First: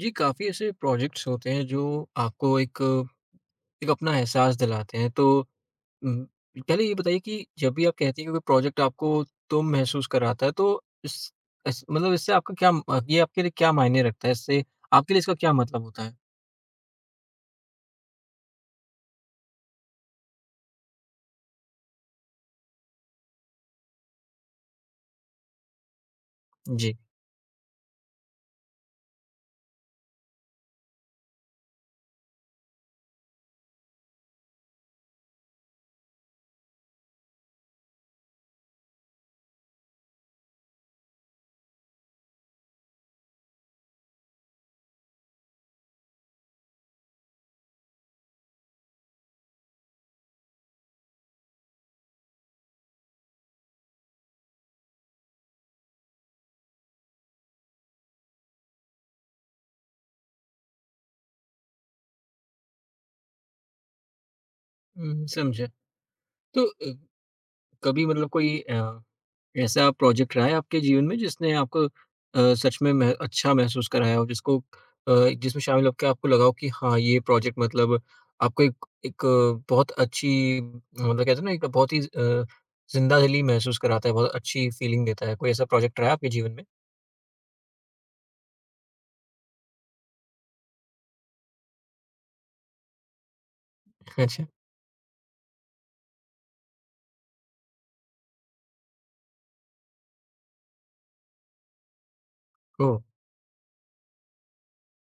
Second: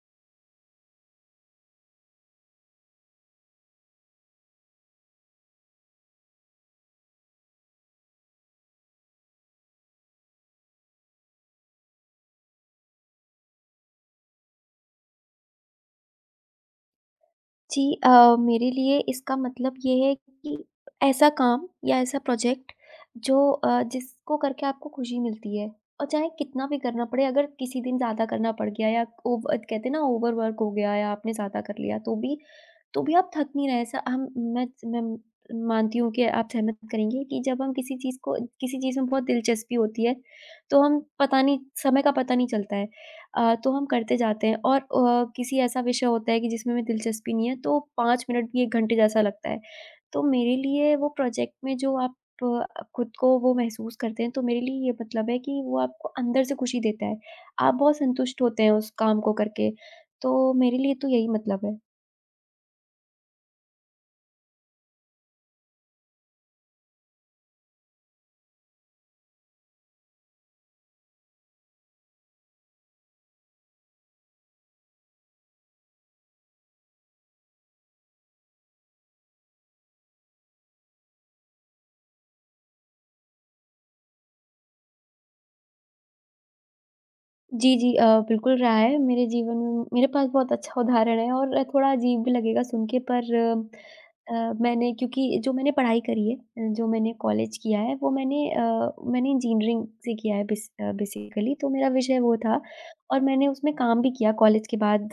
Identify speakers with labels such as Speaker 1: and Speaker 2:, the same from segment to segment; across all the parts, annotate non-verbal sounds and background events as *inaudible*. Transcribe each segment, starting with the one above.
Speaker 1: जी, काफ़ी ऐसे प्रोजेक्ट्स होते हैं जो आपको एक एक अपना एहसास दिलाते हैं। तो उम, पहले ये बताइए कि जब भी आप कहती हैं कि कोई प्रोजेक्ट आपको तुम महसूस कराता है तो इस इस मतलब इससे आपका क्या म ये आपके लिए क्या मायने रखता है? इससे आपके लिए इसका क्या मतलब होता है?
Speaker 2: जी मेरे लिए इसका मतलब ये है कि ऐसा काम या ऐसा प्रोजेक्ट जो जिसको करके आपको खुशी मिलती है और चाहे कितना भी
Speaker 1: जी।
Speaker 2: करना पड़े अगर किसी दिन ज़्यादा करना पड़ गया या ओवर कहते हैं ना ओवर वर्क हो गया या आपने ज़्यादा कर लिया तो भी आप थक नहीं रहे ऐसा हम मैं मानती हूँ कि आप सहमत करेंगे कि जब हम किसी चीज़ में बहुत दिलचस्पी होती है तो हम पता नहीं समय का पता नहीं चलता है। तो हम करते जाते हैं और किसी ऐसा विषय होता है कि जिसमें हमें दिलचस्पी नहीं है तो 5 मिनट भी 1 घंटे जैसा लगता है। तो मेरे लिए वो प्रोजेक्ट में जो आप खुद को वो महसूस करते हैं तो मेरे लिए ये मतलब है कि वो आपको अंदर से खुशी देता है। आप बहुत संतुष्ट होते हैं उस काम को करके। तो मेरे लिए तो यही मतलब है।
Speaker 1: हुँ, समझा। तो कभी मतलब कोई ऐसा प्रोजेक्ट रहा है आपके जीवन में जिसने आपको सच में मह अच्छा महसूस कराया हो जिसको जिसमें शामिल होके आपको लगा हो कि हाँ, ये प्रोजेक्ट मतलब आपको एक एक बहुत अच्छी मतलब कहते हैं ना एक बहुत ही ज़िंदा दिली महसूस कराता है, बहुत अच्छी फ़ीलिंग देता है। कोई ऐसा प्रोजेक्ट रहा है आपके जीवन में?
Speaker 2: जी, जी। बिल्कुल रहा है मेरे जीवन में। मेरे पास बहुत अच्छा उदाहरण है और थोड़ा अजीब भी लगेगा सुन के, पर
Speaker 1: *laughs* अच्छा।
Speaker 2: मैंने क्योंकि जो मैंने पढ़ाई करी है, जो मैंने कॉलेज किया है वो मैंने मैंने इंजीनियरिंग से किया है। बेसिकली तो मेरा विषय वो था
Speaker 1: ओह!
Speaker 2: और मैंने उसमें काम भी किया कॉलेज के बाद।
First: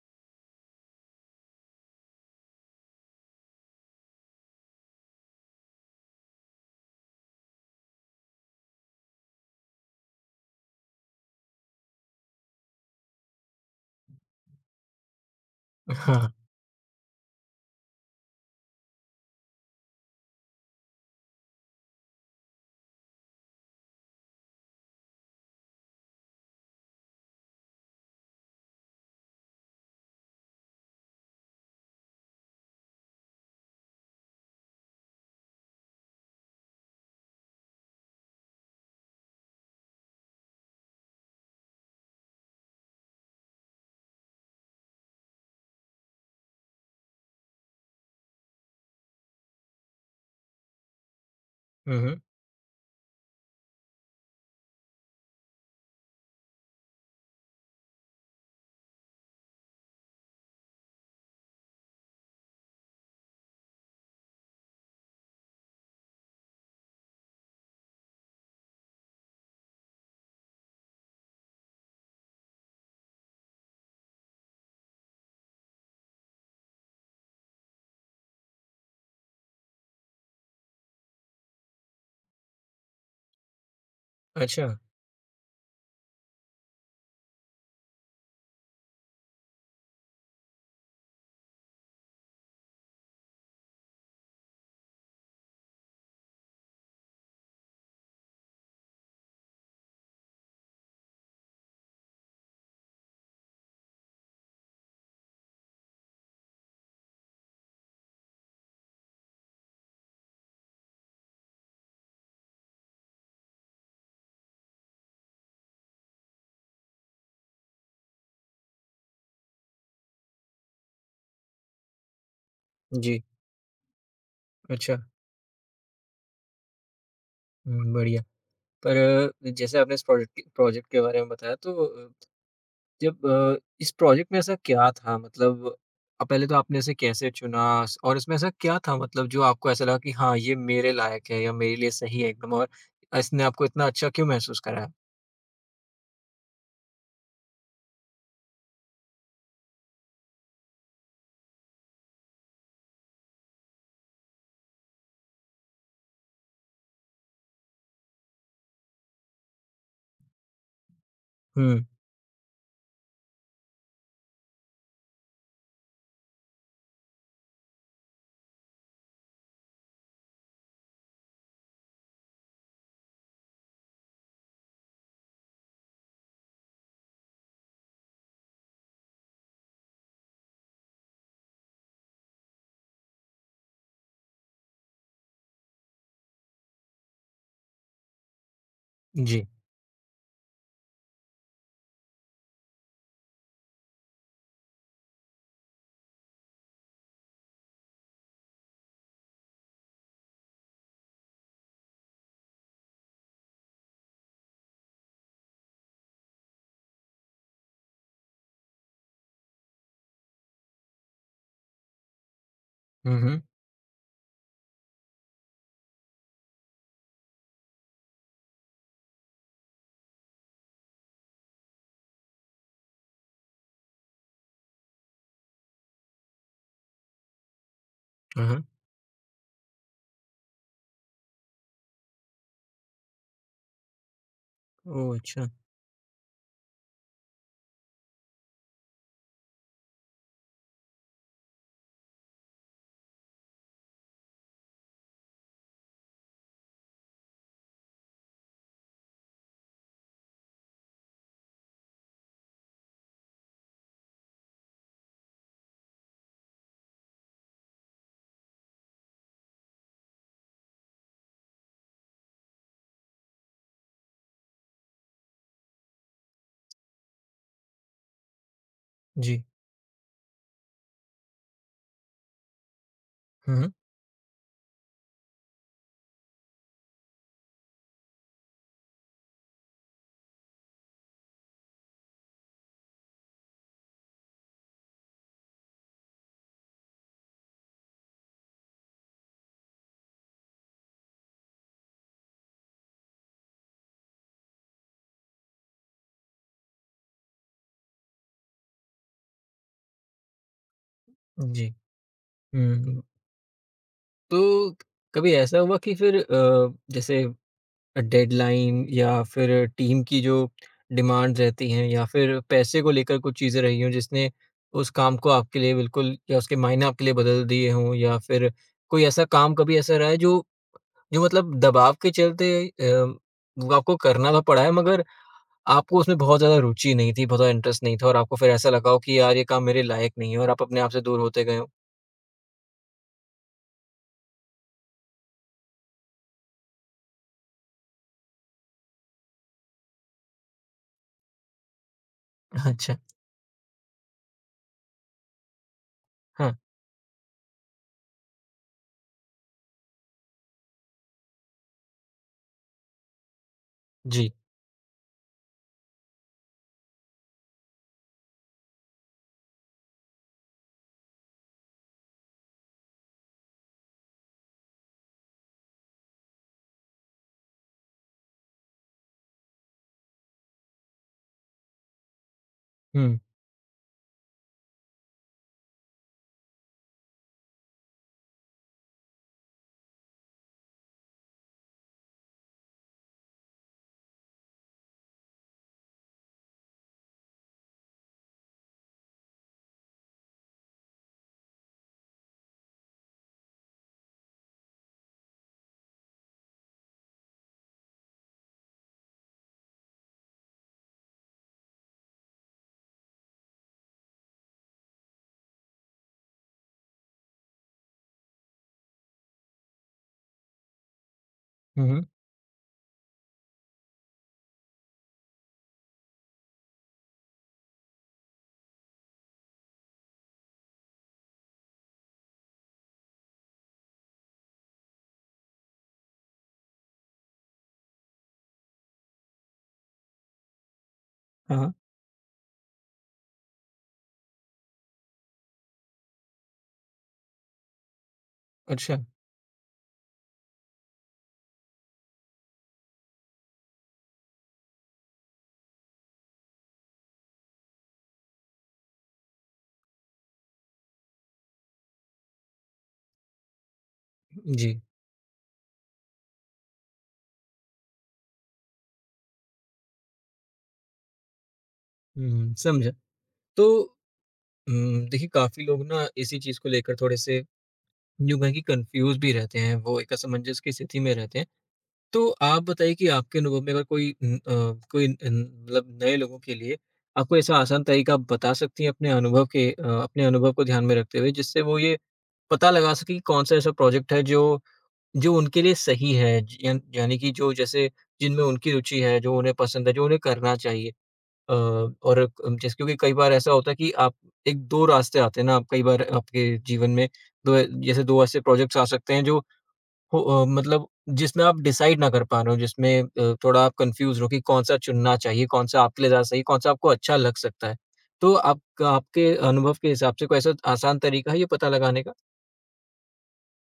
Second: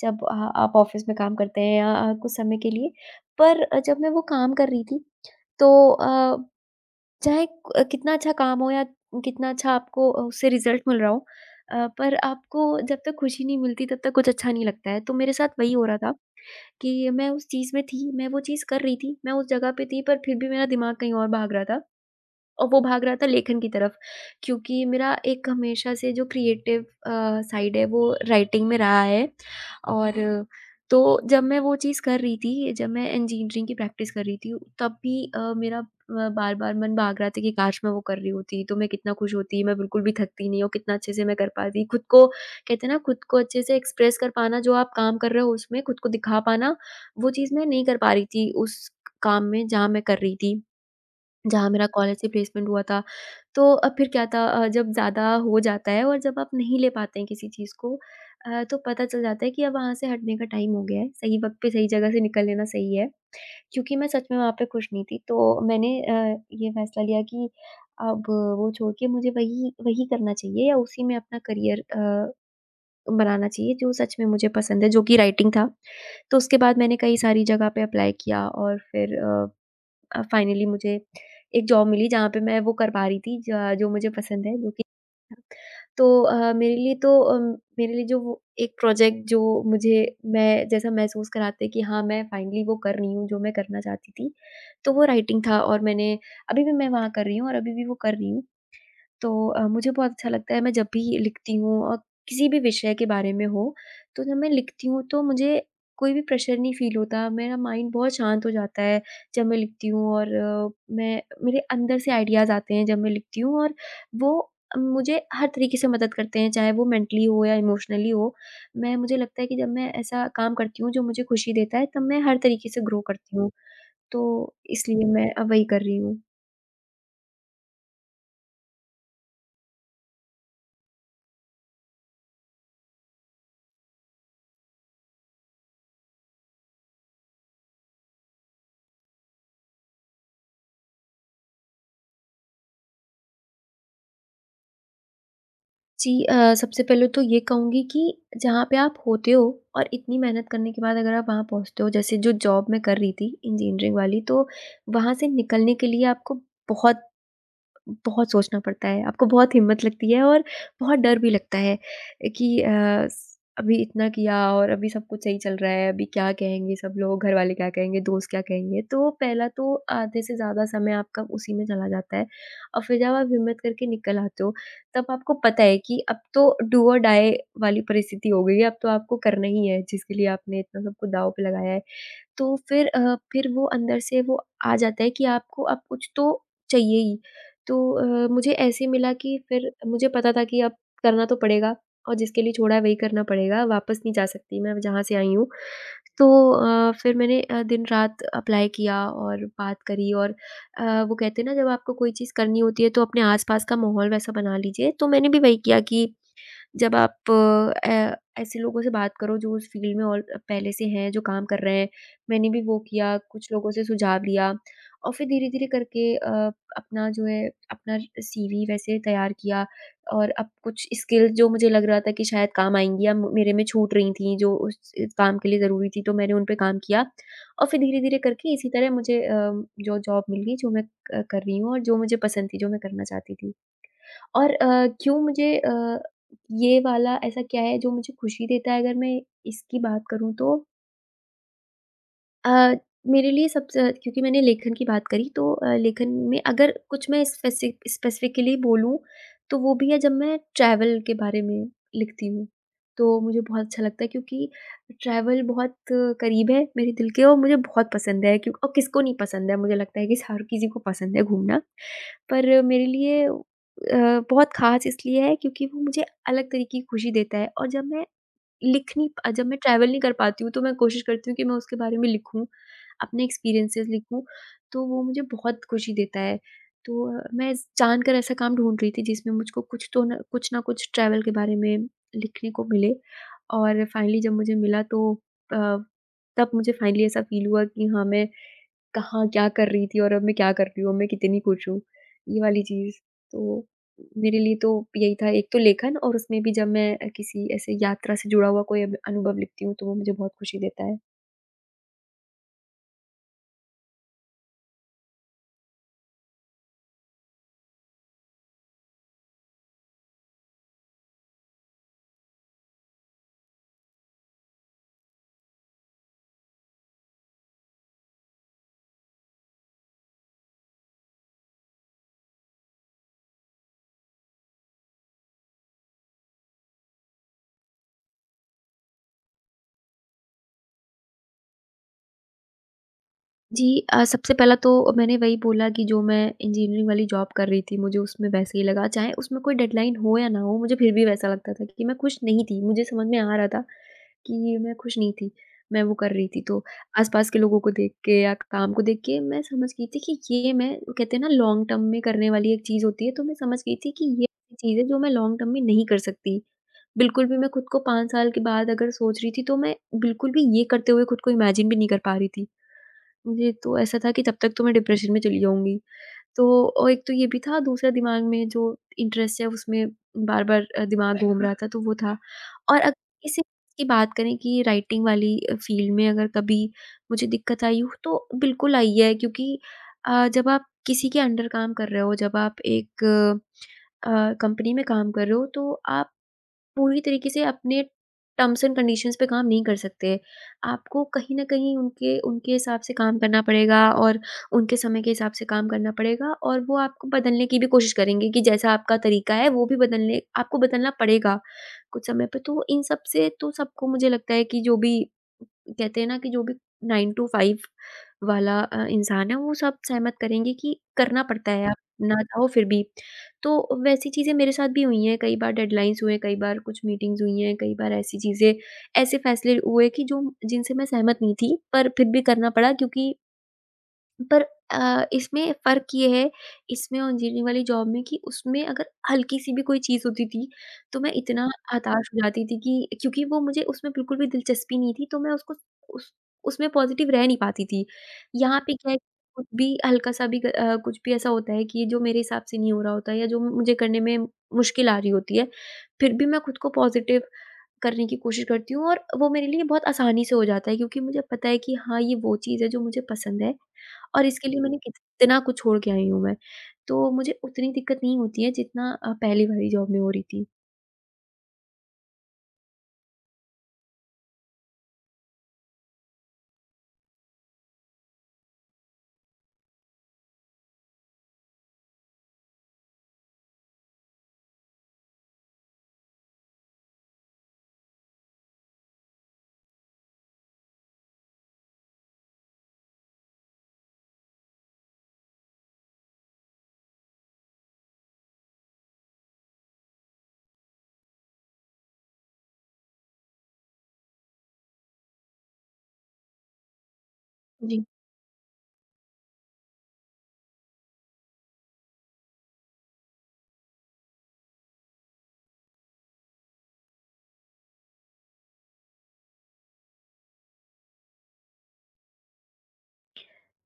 Speaker 2: जब आप ऑफ़िस में काम करते हैं या कुछ समय के लिए। पर जब मैं वो काम कर रही थी तो अ चाहे क कितना अच्छा काम हो या कितना अच्छा आपको उससे रिज़ल्ट मिल रहा हो, पर आपको जब तक खुशी नहीं मिलती तब तक कुछ अच्छा नहीं लगता है। तो मेरे साथ वही हो रहा था
Speaker 1: हाँ।
Speaker 2: कि मैं उस चीज़ में थी, मैं वो चीज़ कर रही थी, मैं उस जगह पे थी, पर फिर भी मेरा दिमाग कहीं और भाग रहा था। और वो भाग रहा था लेखन की तरफ क्योंकि मेरा एक हमेशा से जो क्रिएटिव साइड है वो राइटिंग में रहा है। और तो जब मैं वो चीज़ कर रही थी, जब मैं इंजीनियरिंग की प्रैक्टिस कर रही थी तब भी बार-बार मन भाग रहा था कि काश मैं वो कर रही होती तो मैं कितना खुश होती, मैं बिल्कुल भी थकती नहीं और कितना अच्छे से मैं कर पाती। खुद को कहते हैं ना खुद को अच्छे से एक्सप्रेस कर पाना, जो आप काम कर रहे हो उसमें खुद को दिखा पाना, वो चीज़ मैं नहीं कर पा रही थी उस काम में जहाँ मैं कर रही थी। जहाँ मेरा
Speaker 1: हुँ,
Speaker 2: कॉलेज
Speaker 1: हुँ।
Speaker 2: से प्लेसमेंट हुआ था। तो फिर क्या था, जब ज़्यादा हो जाता है और जब आप नहीं ले पाते हैं किसी चीज़ को, तो पता चल जाता है कि अब वहाँ से हटने का टाइम हो गया है। सही वक़्त पे सही जगह से निकल लेना सही है, क्योंकि मैं सच में वहाँ पे खुश नहीं थी। तो मैंने ये फ़ैसला लिया कि अब वो छोड़ के मुझे वही वही करना चाहिए या उसी में अपना करियर बनाना चाहिए जो सच में मुझे पसंद है, जो कि राइटिंग था। तो उसके बाद मैंने कई सारी जगह पे अप्लाई किया और फिर फाइनली मुझे एक जॉब मिली जहाँ पे मैं वो कर पा रही थी ज जो मुझे पसंद है,
Speaker 1: अच्छा।
Speaker 2: जो कि तो मेरे लिए तो मेरे लिए जो वो एक प्रोजेक्ट जो मुझे मैं जैसा महसूस कराते कि हाँ, मैं फाइनली वो कर रही हूँ जो मैं करना चाहती थी, तो वो राइटिंग था। और मैंने अभी भी मैं वहाँ कर रही हूँ और अभी भी वो कर रही हूँ। तो मुझे बहुत अच्छा लगता है मैं जब भी लिखती हूँ, और किसी भी विषय के बारे में हो, तो जब मैं लिखती हूँ तो मुझे कोई भी प्रेशर नहीं फ़ील होता, मेरा माइंड बहुत शांत हो जाता है जब मैं लिखती हूँ। और अ, मैं मेरे अंदर से आइडियाज़ आते हैं जब मैं लिखती हूँ, और वो मुझे हर तरीके से मदद करते हैं, चाहे वो मेंटली हो या इमोशनली हो। मैं मुझे लगता है कि जब मैं ऐसा काम करती हूँ जो मुझे खुशी देता है, तब मैं हर तरीके से ग्रो
Speaker 1: जी।
Speaker 2: करती हूँ। तो
Speaker 1: अच्छा।
Speaker 2: इसलिए मैं अब वही कर रही हूँ।
Speaker 1: हुँ, बढ़िया। पर जैसे आपने इस प्रोजेक्ट के बारे में बताया तो जब इस प्रोजेक्ट में ऐसा क्या था मतलब पहले तो आपने इसे कैसे चुना और इसमें ऐसा क्या था मतलब जो आपको ऐसा लगा कि हाँ ये मेरे लायक है या मेरे लिए सही है एकदम और इसने आपको इतना अच्छा क्यों महसूस कराया?
Speaker 2: जी सबसे पहले तो ये कहूँगी कि जहाँ पे आप होते हो और इतनी मेहनत करने के बाद अगर आप वहाँ पहुँचते हो, जैसे जो जॉब मैं कर रही थी इंजीनियरिंग वाली, तो वहाँ से निकलने के लिए आपको बहुत बहुत सोचना पड़ता है, आपको बहुत हिम्मत लगती है और बहुत डर भी लगता है
Speaker 1: हम्म।
Speaker 2: कि अ, स अभी इतना किया और अभी सब कुछ सही चल रहा है, अभी क्या कहेंगे सब लोग, घर वाले क्या कहेंगे, दोस्त क्या कहेंगे? तो पहला तो आधे से ज़्यादा समय आपका उसी में चला जाता है, और फिर जब आप हिम्मत करके निकल आते हो, तब आपको पता है कि अब तो डू और डाई वाली परिस्थिति हो गई है, अब तो आपको करना ही है, जिसके लिए आपने इतना सब कुछ दाँव पे लगाया है। तो फिर फिर वो अंदर से वो आ जाता है कि आपको अब कुछ तो चाहिए ही। तो मुझे ऐसे मिला कि
Speaker 1: जी।
Speaker 2: फिर मुझे पता था कि अब करना तो पड़ेगा और जिसके लिए छोड़ा है वही करना पड़ेगा, वापस नहीं जा सकती मैं जहाँ से आई हूँ। तो फिर मैंने दिन-रात अप्लाई किया और बात करी। और वो कहते हैं ना जब आपको कोई चीज़ करनी होती है तो अपने आस-पास का माहौल वैसा बना लीजिए, तो मैंने भी वही किया कि जब आप अ, ऐसे लोगों से बात करो जो उस फ़ील्ड में ऑल पहले से हैं, जो काम कर रहे हैं। मैंने भी वो किया,
Speaker 1: हम्म। हम्म।
Speaker 2: कुछ लोगों से सुझाव लिया और फिर धीरे-धीरे करके अपना जो है अपना सीवी वैसे तैयार किया। और अब कुछ स्किल जो मुझे लग रहा था कि शायद काम आएँगी या मेरे में छूट रही थी जो उस इस काम के लिए ज़रूरी थी, तो मैंने उन पे काम किया। और फिर धीरे-धीरे करके
Speaker 1: हाँ।
Speaker 2: इसी तरह मुझे जो जॉब मिल गई, जो मैं क कर रही हूँ और जो मुझे पसंद थी, जो मैं करना चाहती थी। और
Speaker 1: ओह,
Speaker 2: क्यों
Speaker 1: अच्छा।
Speaker 2: मुझे ये वाला ऐसा क्या है जो मुझे खुशी देता है, अगर मैं इसकी बात करूँ तो अ, मेरे लिए सबसे क्योंकि मैंने लेखन की बात करी तो लेखन में अगर कुछ मैं स्पेसिफ़िकली बोलूँ, तो वो भी है जब मैं ट्रैवल के बारे में लिखती हूँ। तो मुझे बहुत अच्छा लगता है क्योंकि ट्रैवल बहुत करीब है मेरे दिल के और मुझे बहुत पसंद है क्यों और किसको नहीं पसंद है, मुझे लगता है कि हर किसी को पसंद है घूमना। पर मेरे लिए बहुत ख़ास इसलिए है क्योंकि वो मुझे अलग तरीके की खुशी देता है। और जब मैं लिख नहीं पा
Speaker 1: जी।
Speaker 2: जब मैं ट्रैवल नहीं कर पाती हूँ तो मैं कोशिश करती हूँ कि मैं उसके बारे में लिखूँ, अपने
Speaker 1: हम्म।
Speaker 2: एक्सपीरियंसेस लिखूँ, तो वो मुझे बहुत खुशी देता है। तो मैं जानकर ऐसा काम ढूँढ रही थी जिसमें मुझको कुछ तो न कुछ ना कुछ ट्रैवल के बारे में लिखने को मिले। और फाइनली जब मुझे मिला तो अ, तब मुझे फाइनली ऐसा फ़ील हुआ कि हाँ, मैं कहाँ क्या कर रही थी और अब मैं क्या कर रही हूँ, मैं कितनी खुश हूँ, ये वाली चीज़। तो मेरे लिए तो यही था एक तो लेखन, और उसमें भी जब मैं किसी ऐसे यात्रा से जुड़ा हुआ कोई अनुभव लिखती हूँ तो वो मुझे बहुत खुशी देता है।
Speaker 1: जी। हम्म। तो कभी ऐसा हुआ कि फिर जैसे डेडलाइन या फिर टीम की जो डिमांड्स रहती हैं या फिर पैसे को लेकर कुछ चीज़ें रही हों जिसने उस काम को आपके लिए बिल्कुल या उसके मायने आपके लिए बदल दिए हों या फिर कोई ऐसा काम कभी ऐसा रहा है जो जो मतलब दबाव के चलते वो आपको करना तो पड़ा है मगर आपको उसमें बहुत ज़्यादा रुचि नहीं थी, बहुत ज़्यादा इंटरेस्ट नहीं था और आपको फिर ऐसा लगा हो कि यार ये काम मेरे लायक नहीं है और आप अपने आप से दूर होते गए हो?
Speaker 2: जी सबसे पहला तो मैंने वही बोला कि जो मैं इंजीनियरिंग वाली जॉब कर रही थी, मुझे उसमें वैसे ही लगा, चाहे उसमें कोई डेडलाइन हो या ना हो, मुझे फिर भी वैसा लगता था कि मैं खुश नहीं थी।
Speaker 1: *laughs*
Speaker 2: मुझे
Speaker 1: अच्छा,
Speaker 2: समझ में आ रहा था कि मैं खुश नहीं थी, मैं वो कर रही थी।
Speaker 1: हाँ,
Speaker 2: तो आस-पास के लोगों को देख के या काम को देख के मैं समझ गई थी कि ये मैं वो कहते हैं ना लॉन्ग टर्म में करने वाली एक चीज़ होती है, तो मैं समझ गई थी कि ये
Speaker 1: जी।
Speaker 2: चीज़ है जो मैं लॉन्ग टर्म में नहीं कर सकती। बिल्कुल भी मैं खुद को 5 साल के बाद अगर सोच रही थी, तो मैं बिल्कुल भी ये करते हुए खुद को इमेजिन भी नहीं कर पा रही थी। जी, तो ऐसा था कि तब तक तो मैं डिप्रेशन में चली जाऊँगी। तो और एक तो ये भी था, दूसरा दिमाग में जो इंटरेस्ट है उसमें बार-बार दिमाग घूम रहा था तो वो था। और अग
Speaker 1: हुँ,
Speaker 2: इसी की बात करें कि राइटिंग वाली फ़ील्ड में अगर कभी मुझे दिक्कत आई हो तो बिल्कुल आई है क्योंकि जब आप किसी के अंडर काम कर रहे हो, जब आप एक कंपनी में काम कर रहे हो तो आप पूरी तरीके से अपने टर्म्स एंड कंडीशंस पे काम नहीं कर सकते। आपको कहीं न कहीं उनके उनके हिसाब से काम करना पड़ेगा, और उनके समय के हिसाब से काम करना पड़ेगा, और वो आपको बदलने की भी कोशिश करेंगे कि जैसा आपका तरीका है वो भी बदलने आपको बदलना पड़ेगा कुछ समय पे। तो इन सब से तो सबको मुझे लगता है कि जो भी कहते हैं ना, कि जो भी 9 टू 5 वाला इंसान है, वो सब सहमत करेंगे कि करना पड़ता है, आप
Speaker 1: हुँ, हुँ।
Speaker 2: ना चाहो फिर भी। तो वैसी चीज़ें मेरे साथ भी हुई हैं। कई बार डेडलाइन्स हुए हैं, कई बार कुछ मीटिंग्स हुई हैं, कई बार ऐसी चीज़ें, ऐसे फैसले हुए कि जो जिनसे मैं सहमत नहीं थी, पर फिर भी करना पड़ा, क्योंकि पर इसमें फ़र्क ये है, इसमें और इंजीनियरिंग वाली जॉब में, कि उसमें अगर हल्की-सी भी कोई चीज़ होती थी, तो मैं इतना
Speaker 1: हाँ, हाँ।
Speaker 2: हताश हो जाती थी, कि क्योंकि वो, मुझे उसमें बिल्कुल भी दिलचस्पी नहीं थी, तो मैं उसको उस उसमें पॉज़िटिव रह नहीं पाती थी। यहाँ पे क्या है
Speaker 1: अच्छा,
Speaker 2: कि कुछ भी हल्का-सा भी कुछ भी ऐसा होता है कि जो मेरे हिसाब से नहीं हो रहा होता है या जो मुझे करने में मुश्किल आ रही होती है, फिर भी मैं खुद को पॉज़िटिव करने की कोशिश करती हूँ, और वो मेरे लिए बहुत आसानी से हो जाता है, क्योंकि मुझे पता है कि हाँ, ये वो चीज़ है जो मुझे पसंद है, और इसके लिए मैंने
Speaker 1: जी।
Speaker 2: कितना कुछ छोड़ के आई हूँ मैं। तो मुझे उतनी दिक्कत नहीं होती है जितना पहली वाली जॉब में हो रही थी।
Speaker 1: हुँ, समझा। तो देखिए काफ़ी लोग ना इसी चीज़ को लेकर थोड़े-से यूँ कहें कि कन्फ्यूज़ भी रहते हैं, वो एक असमंजस की स्थिति में रहते हैं। तो आप बताइए कि आपके अनुभव में अगर कोई उम, अ, कोई न मतलब नए लोगों के लिए आपको ऐसा आसान तरीका आप बता सकती हैं अपने अनुभव के अपने अनुभव को ध्यान में रखते हुए, जिससे वो ये पता लगा सकें कि कौन-सा ऐसा प्रोजेक्ट है जो जो उनके लिए सही है? ज यान यानी कि जो जैसे जिनमें उनकी रुचि है, जो उन्हें पसंद है, जो उन्हें करना चाहिए। और क जैसे क्योंकि कई बार ऐसा होता है कि आप एक 2 रास्ते आते हैं ना, आप कई बार आपके जीवन में 2
Speaker 2: जी।
Speaker 1: जैसे 2 ऐसे प्रोजेक्ट्स आ सकते हैं जो हो मतलब जिसमें आप डिसाइड ना कर पा रहे हो, जिसमें थोड़ा आप कन्फ्यूज़ हो कि कौन-सा चुनना चाहिए, कौन-सा आपके लिए ज़्यादा सही, कौन-सा आपको अच्छा लग सकता है। तो आपका आपके अनुभव के हिसाब से कोई ऐसा आसान तरीका है ये पता लगाने का?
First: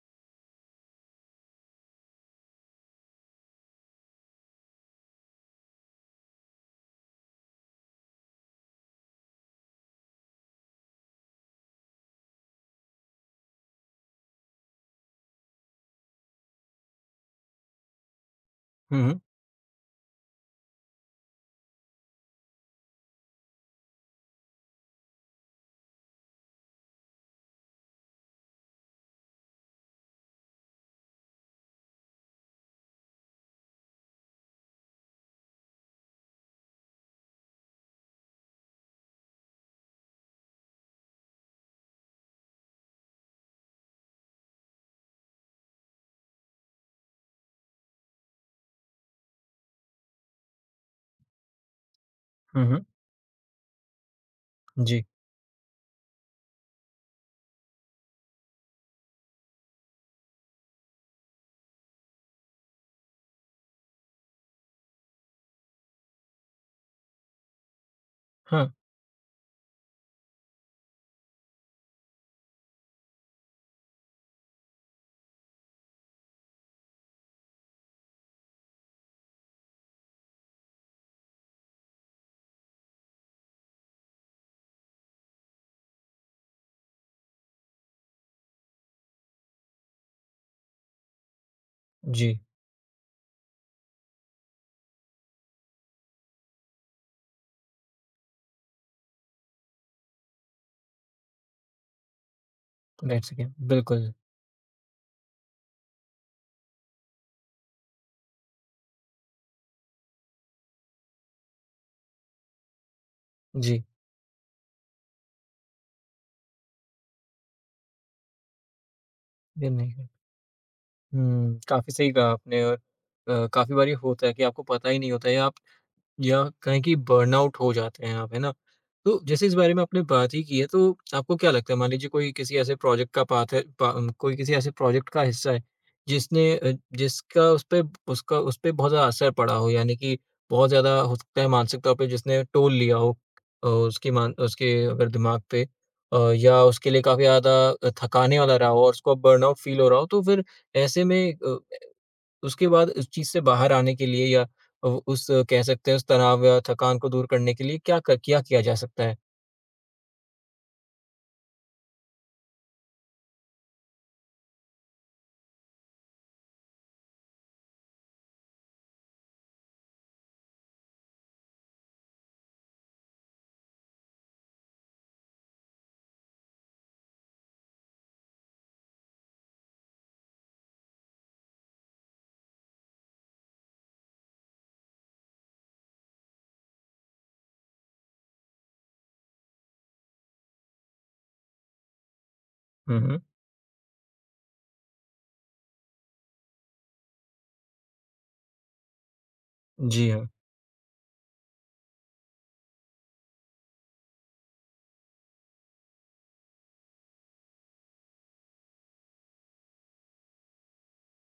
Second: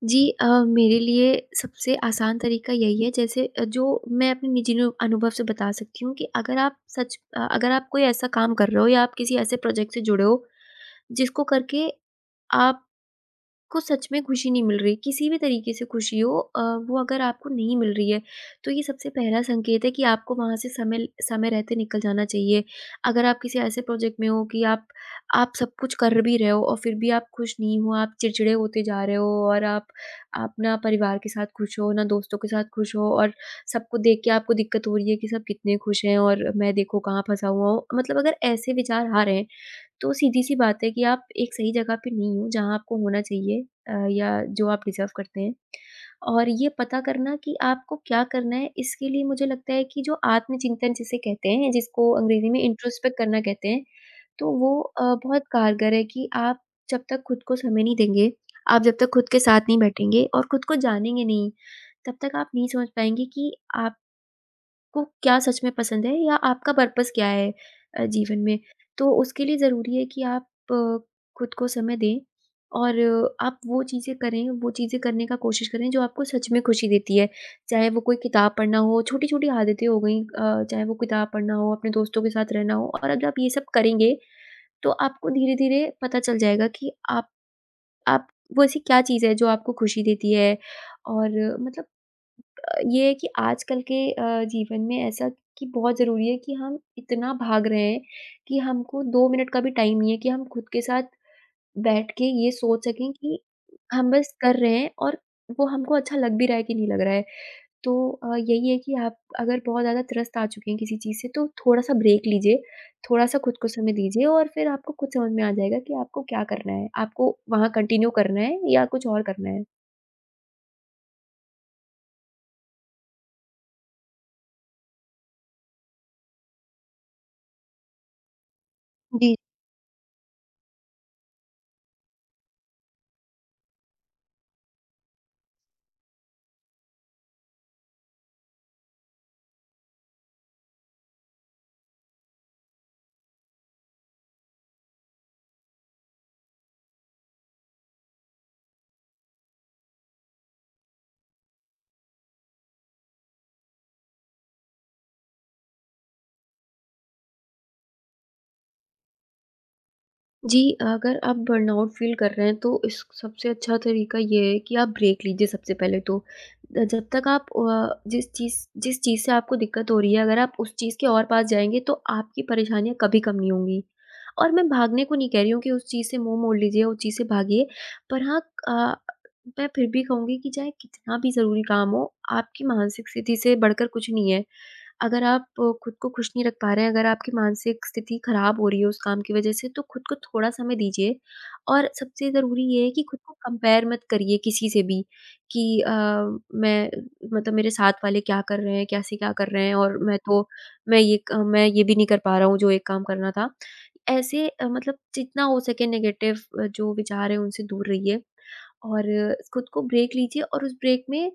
Speaker 2: जी, मेरे लिए सबसे आसान तरीका यही है, जैसे जो मैं अपने निजी नु अनुभव से बता सकती हूँ, कि अगर आप कोई ऐसा काम कर रहे हो या आप किसी ऐसे प्रोजेक्ट से जुड़े हो, जिसको करके आप को सच में खुशी नहीं मिल रही, किसी भी तरीके से खुशी वो अगर आपको नहीं मिल रही है, तो ये
Speaker 1: हुँ,
Speaker 2: सबसे
Speaker 1: हुँ।
Speaker 2: पहला संकेत है कि आपको वहाँ से समय रहते निकल जाना चाहिए। अगर आप किसी ऐसे प्रोजेक्ट में हो कि आप सब कुछ कर भी रहे हो और फिर भी आप खुश नहीं हो, आप चिड़चिड़े होते जा रहे हो, और आप ना परिवार के साथ खुश हो, ना दोस्तों के साथ खुश हो, और सबको देख के आपको दिक्कत हो रही है कि सब कितने खुश हैं, और मैं, देखो, कहाँ फँसा हुआ हूँ। मतलब अगर ऐसे विचार आ रहे हैं, तो सीधी-सी बात है कि आप एक सही जगह पे नहीं हो, जहाँ आपको होना चाहिए या जो आप डिज़र्व करते हैं। और ये पता करना कि आपको क्या करना है, इसके लिए मुझे लगता है कि जो आत्मचिंतन जिसे कहते हैं, जिसको अंग्रेज़ी में
Speaker 1: हुँ, हुँ।
Speaker 2: इंट्रोस्पेक्ट करना कहते हैं, तो वो
Speaker 1: जी।
Speaker 2: बहुत कारगर है। कि आप जब तक खुद को समय नहीं देंगे, आप जब तक खुद के साथ नहीं बैठेंगे और खुद को जानेंगे नहीं, तब तक आप नहीं समझ पाएँगे कि आप को क्या सच में पसंद है, या आपका पर्पस क्या है जीवन में।
Speaker 1: हाँ,
Speaker 2: तो उसके लिए ज़रूरी है कि आप अ, खुद को समय दें, और आप वो चीज़ें करें, वो चीज़ें करने का कोशिश करें, जो आपको सच में खुशी देती है। चाहे वो कोई किताब पढ़ना हो, छोटी-छोटी आदतें हो गईं, चाहे वो किताब पढ़ना हो, अपने दोस्तों के साथ रहना हो। और अगर आप ये सब करेंगे, तो आपको धीरे-धीरे पता चल जाएगा कि आप वो, ऐसी क्या चीज़ है जो आपको खुशी देती है। और मतलब
Speaker 1: जी।
Speaker 2: ये है कि आजकल के जीवन में ऐसा, कि बहुत ज़रूरी है, कि हम इतना भाग रहे हैं कि हमको 2 मिनट का भी टाइम नहीं है कि हम खुद के साथ बैठ के ये सोच सकें
Speaker 1: बैठ
Speaker 2: कि
Speaker 1: सकें।
Speaker 2: हम
Speaker 1: बिल्कुल।
Speaker 2: बस कर रहे हैं, और वो हमको अच्छा लग भी रहा है कि नहीं लग रहा है। तो यही है कि आप अगर बहुत ज़्यादा त्रस्त आ चुके हैं किसी चीज़ से, तो थोड़ा-सा ब्रेक लीजिए, थोड़ा-सा खुद को
Speaker 1: जी।
Speaker 2: समय दीजिए, और फिर आपको खुद समझ में आ जाएगा कि आपको क्या करना है। आपको वहाँ कंटिन्यू करना है या कुछ और करना है।
Speaker 1: ये नहीं। हुँ, काफ़ी सही कहा आपने और काफ़ी बारी होता है कि आपको पता ही नहीं होता है या आप या कहें कि बर्नआउट हो जाते हैं आप, है ना? तो
Speaker 2: जी।
Speaker 1: जैसे इस बारे में आपने बात ही की है, तो आपको क्या लगता है मान लीजिए कोई किसी ऐसे प्रोजेक्ट का पाथ है पा अम, कोई किसी ऐसे प्रोजेक्ट का हिस्सा है, जिसने जिसका उस पे उसका उस पे बहुत ज़्यादा असर पड़ा हो यानी कि बहुत ज़्यादा हो सकता है मानसिक तौर पे जिसने टोल लिया हो उसकी मान उसके अगर दिमाग पे या उसके लिए काफ़ी ज़्यादा थकाने वाला रहा हो और उसको बर्नआउट फ़ील हो रहा हो, तो फिर ऐसे में उसके बाद इस चीज़ से बाहर आने के लिए या उस कह सकते हैं उस तनाव या थकान को दूर करने के लिए क्या किया जा सकता है?
Speaker 2: जी, अगर आप बर्नआउट फ़ील कर रहे हैं, तो इस सबसे अच्छा तरीका ये है कि आप ब्रेक लीजिए सबसे पहले तो। जब तक आप जिस चीज़ से आपको दिक्कत हो रही है, अगर आप उस चीज़ के और पास जाएँगे, तो आपकी परेशानियाँ कभी कम नहीं होंगी। और मैं भागने को नहीं कह रही हूँ कि उस चीज़ से मुँह मोड़ लीजिए, उस चीज़ से भागिए। पर हाँ, अ, मैं फिर भी कहूँगी कि चाहे कितना भी ज़रूरी काम हो, आपकी मानसिक स्थिति से बढ़कर कुछ नहीं है। अगर आप खुद को खुश नहीं रख पा रहे हैं, अगर आपकी मानसिक स्थिति खराब हो रही है उस काम की वजह से, तो खुद को थोड़ा समय दीजिए। और सबसे ज़रूरी ये है
Speaker 1: हुँ,
Speaker 2: कि खुद
Speaker 1: हुँ।
Speaker 2: को कंपेयर मत करिए किसी से भी, कि अ, मैं मतलब मेरे साथ वाले क्या कर रहे हैं, कैसे क्या कर रहे हैं, और
Speaker 1: जी
Speaker 2: मैं
Speaker 1: हाँ।
Speaker 2: तो मैं ये क मैं ये भी नहीं कर पा रहा हूँ जो एक काम करना था। ऐसे मतलब, जितना हो सके नेगेटिव जो विचार हैं उनसे दूर रहिए, और खुद को ब्रेक लीजिए, और उस ब्रेक में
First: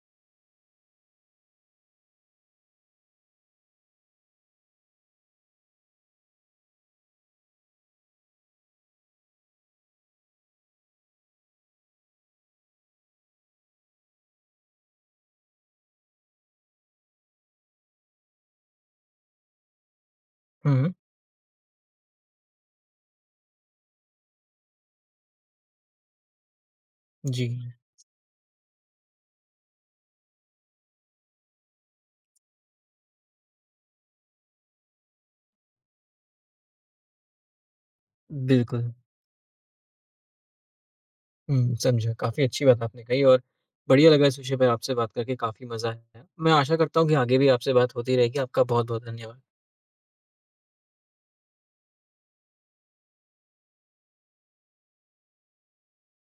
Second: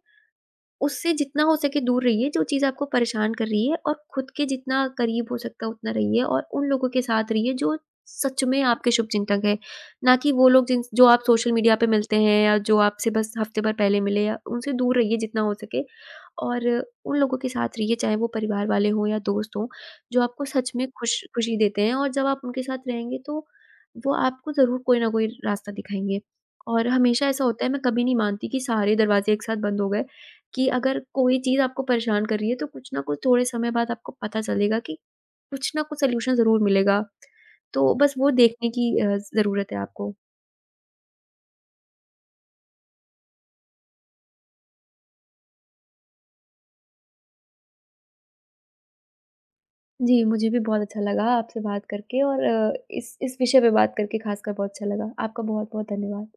Speaker 2: उससे जितना हो सके दूर रहिए, जो चीज़ आपको परेशान कर रही है, और खुद के जितना करीब हो सकता है उतना रहिए, और उन लोगों के साथ रहिए जो सच में आपके शुभचिंतक हैं। ना कि वो लोग जिन जो आप सोशल मीडिया पे मिलते हैं, या जो आपसे बस हफ्ते भर पहले मिले। या उनसे दूर रहिए जितना हो सके, और उन लोगों के साथ रहिए, चाहे वो परिवार वाले हों या दोस्त हों, जो आपको सच
Speaker 1: हुँ,
Speaker 2: में
Speaker 1: हुँ।
Speaker 2: खुशी देते हैं। और जब आप उनके साथ रहेंगे, तो वो आपको ज़रूर कोई ना कोई रास्ता दिखाएँगे। और हमेशा ऐसा
Speaker 1: जी।
Speaker 2: होता है, मैं कभी नहीं मानती कि सारे दरवाज़े एक साथ बंद हो गए। कि अगर कोई चीज़ आपको परेशान कर रही है, तो कुछ ना कुछ, थोड़े समय बाद आपको पता चलेगा कि कुछ ना कुछ सॉल्यूशन ज़रूर मिलेगा। तो बस वो देखने की
Speaker 1: बिल्कुल।
Speaker 2: ज़रूरत है आपको।
Speaker 1: हुँ, समझा। काफ़ी अच्छी बात आपने कही और बढ़िया लगा इस विषय पे आपसे बात करके काफ़ी मज़ा आया। मैं आशा करता हूँ कि आगे भी आपसे बात होती रहेगी। आपका बहुत-बहुत धन्यवाद।
Speaker 2: जी, मुझे भी बहुत अच्छा लगा आपसे बात करके, और इस विषय पे बात करके ख़ासकर बहुत अच्छा लगा। आपका बहुत-बहुत धन्यवाद।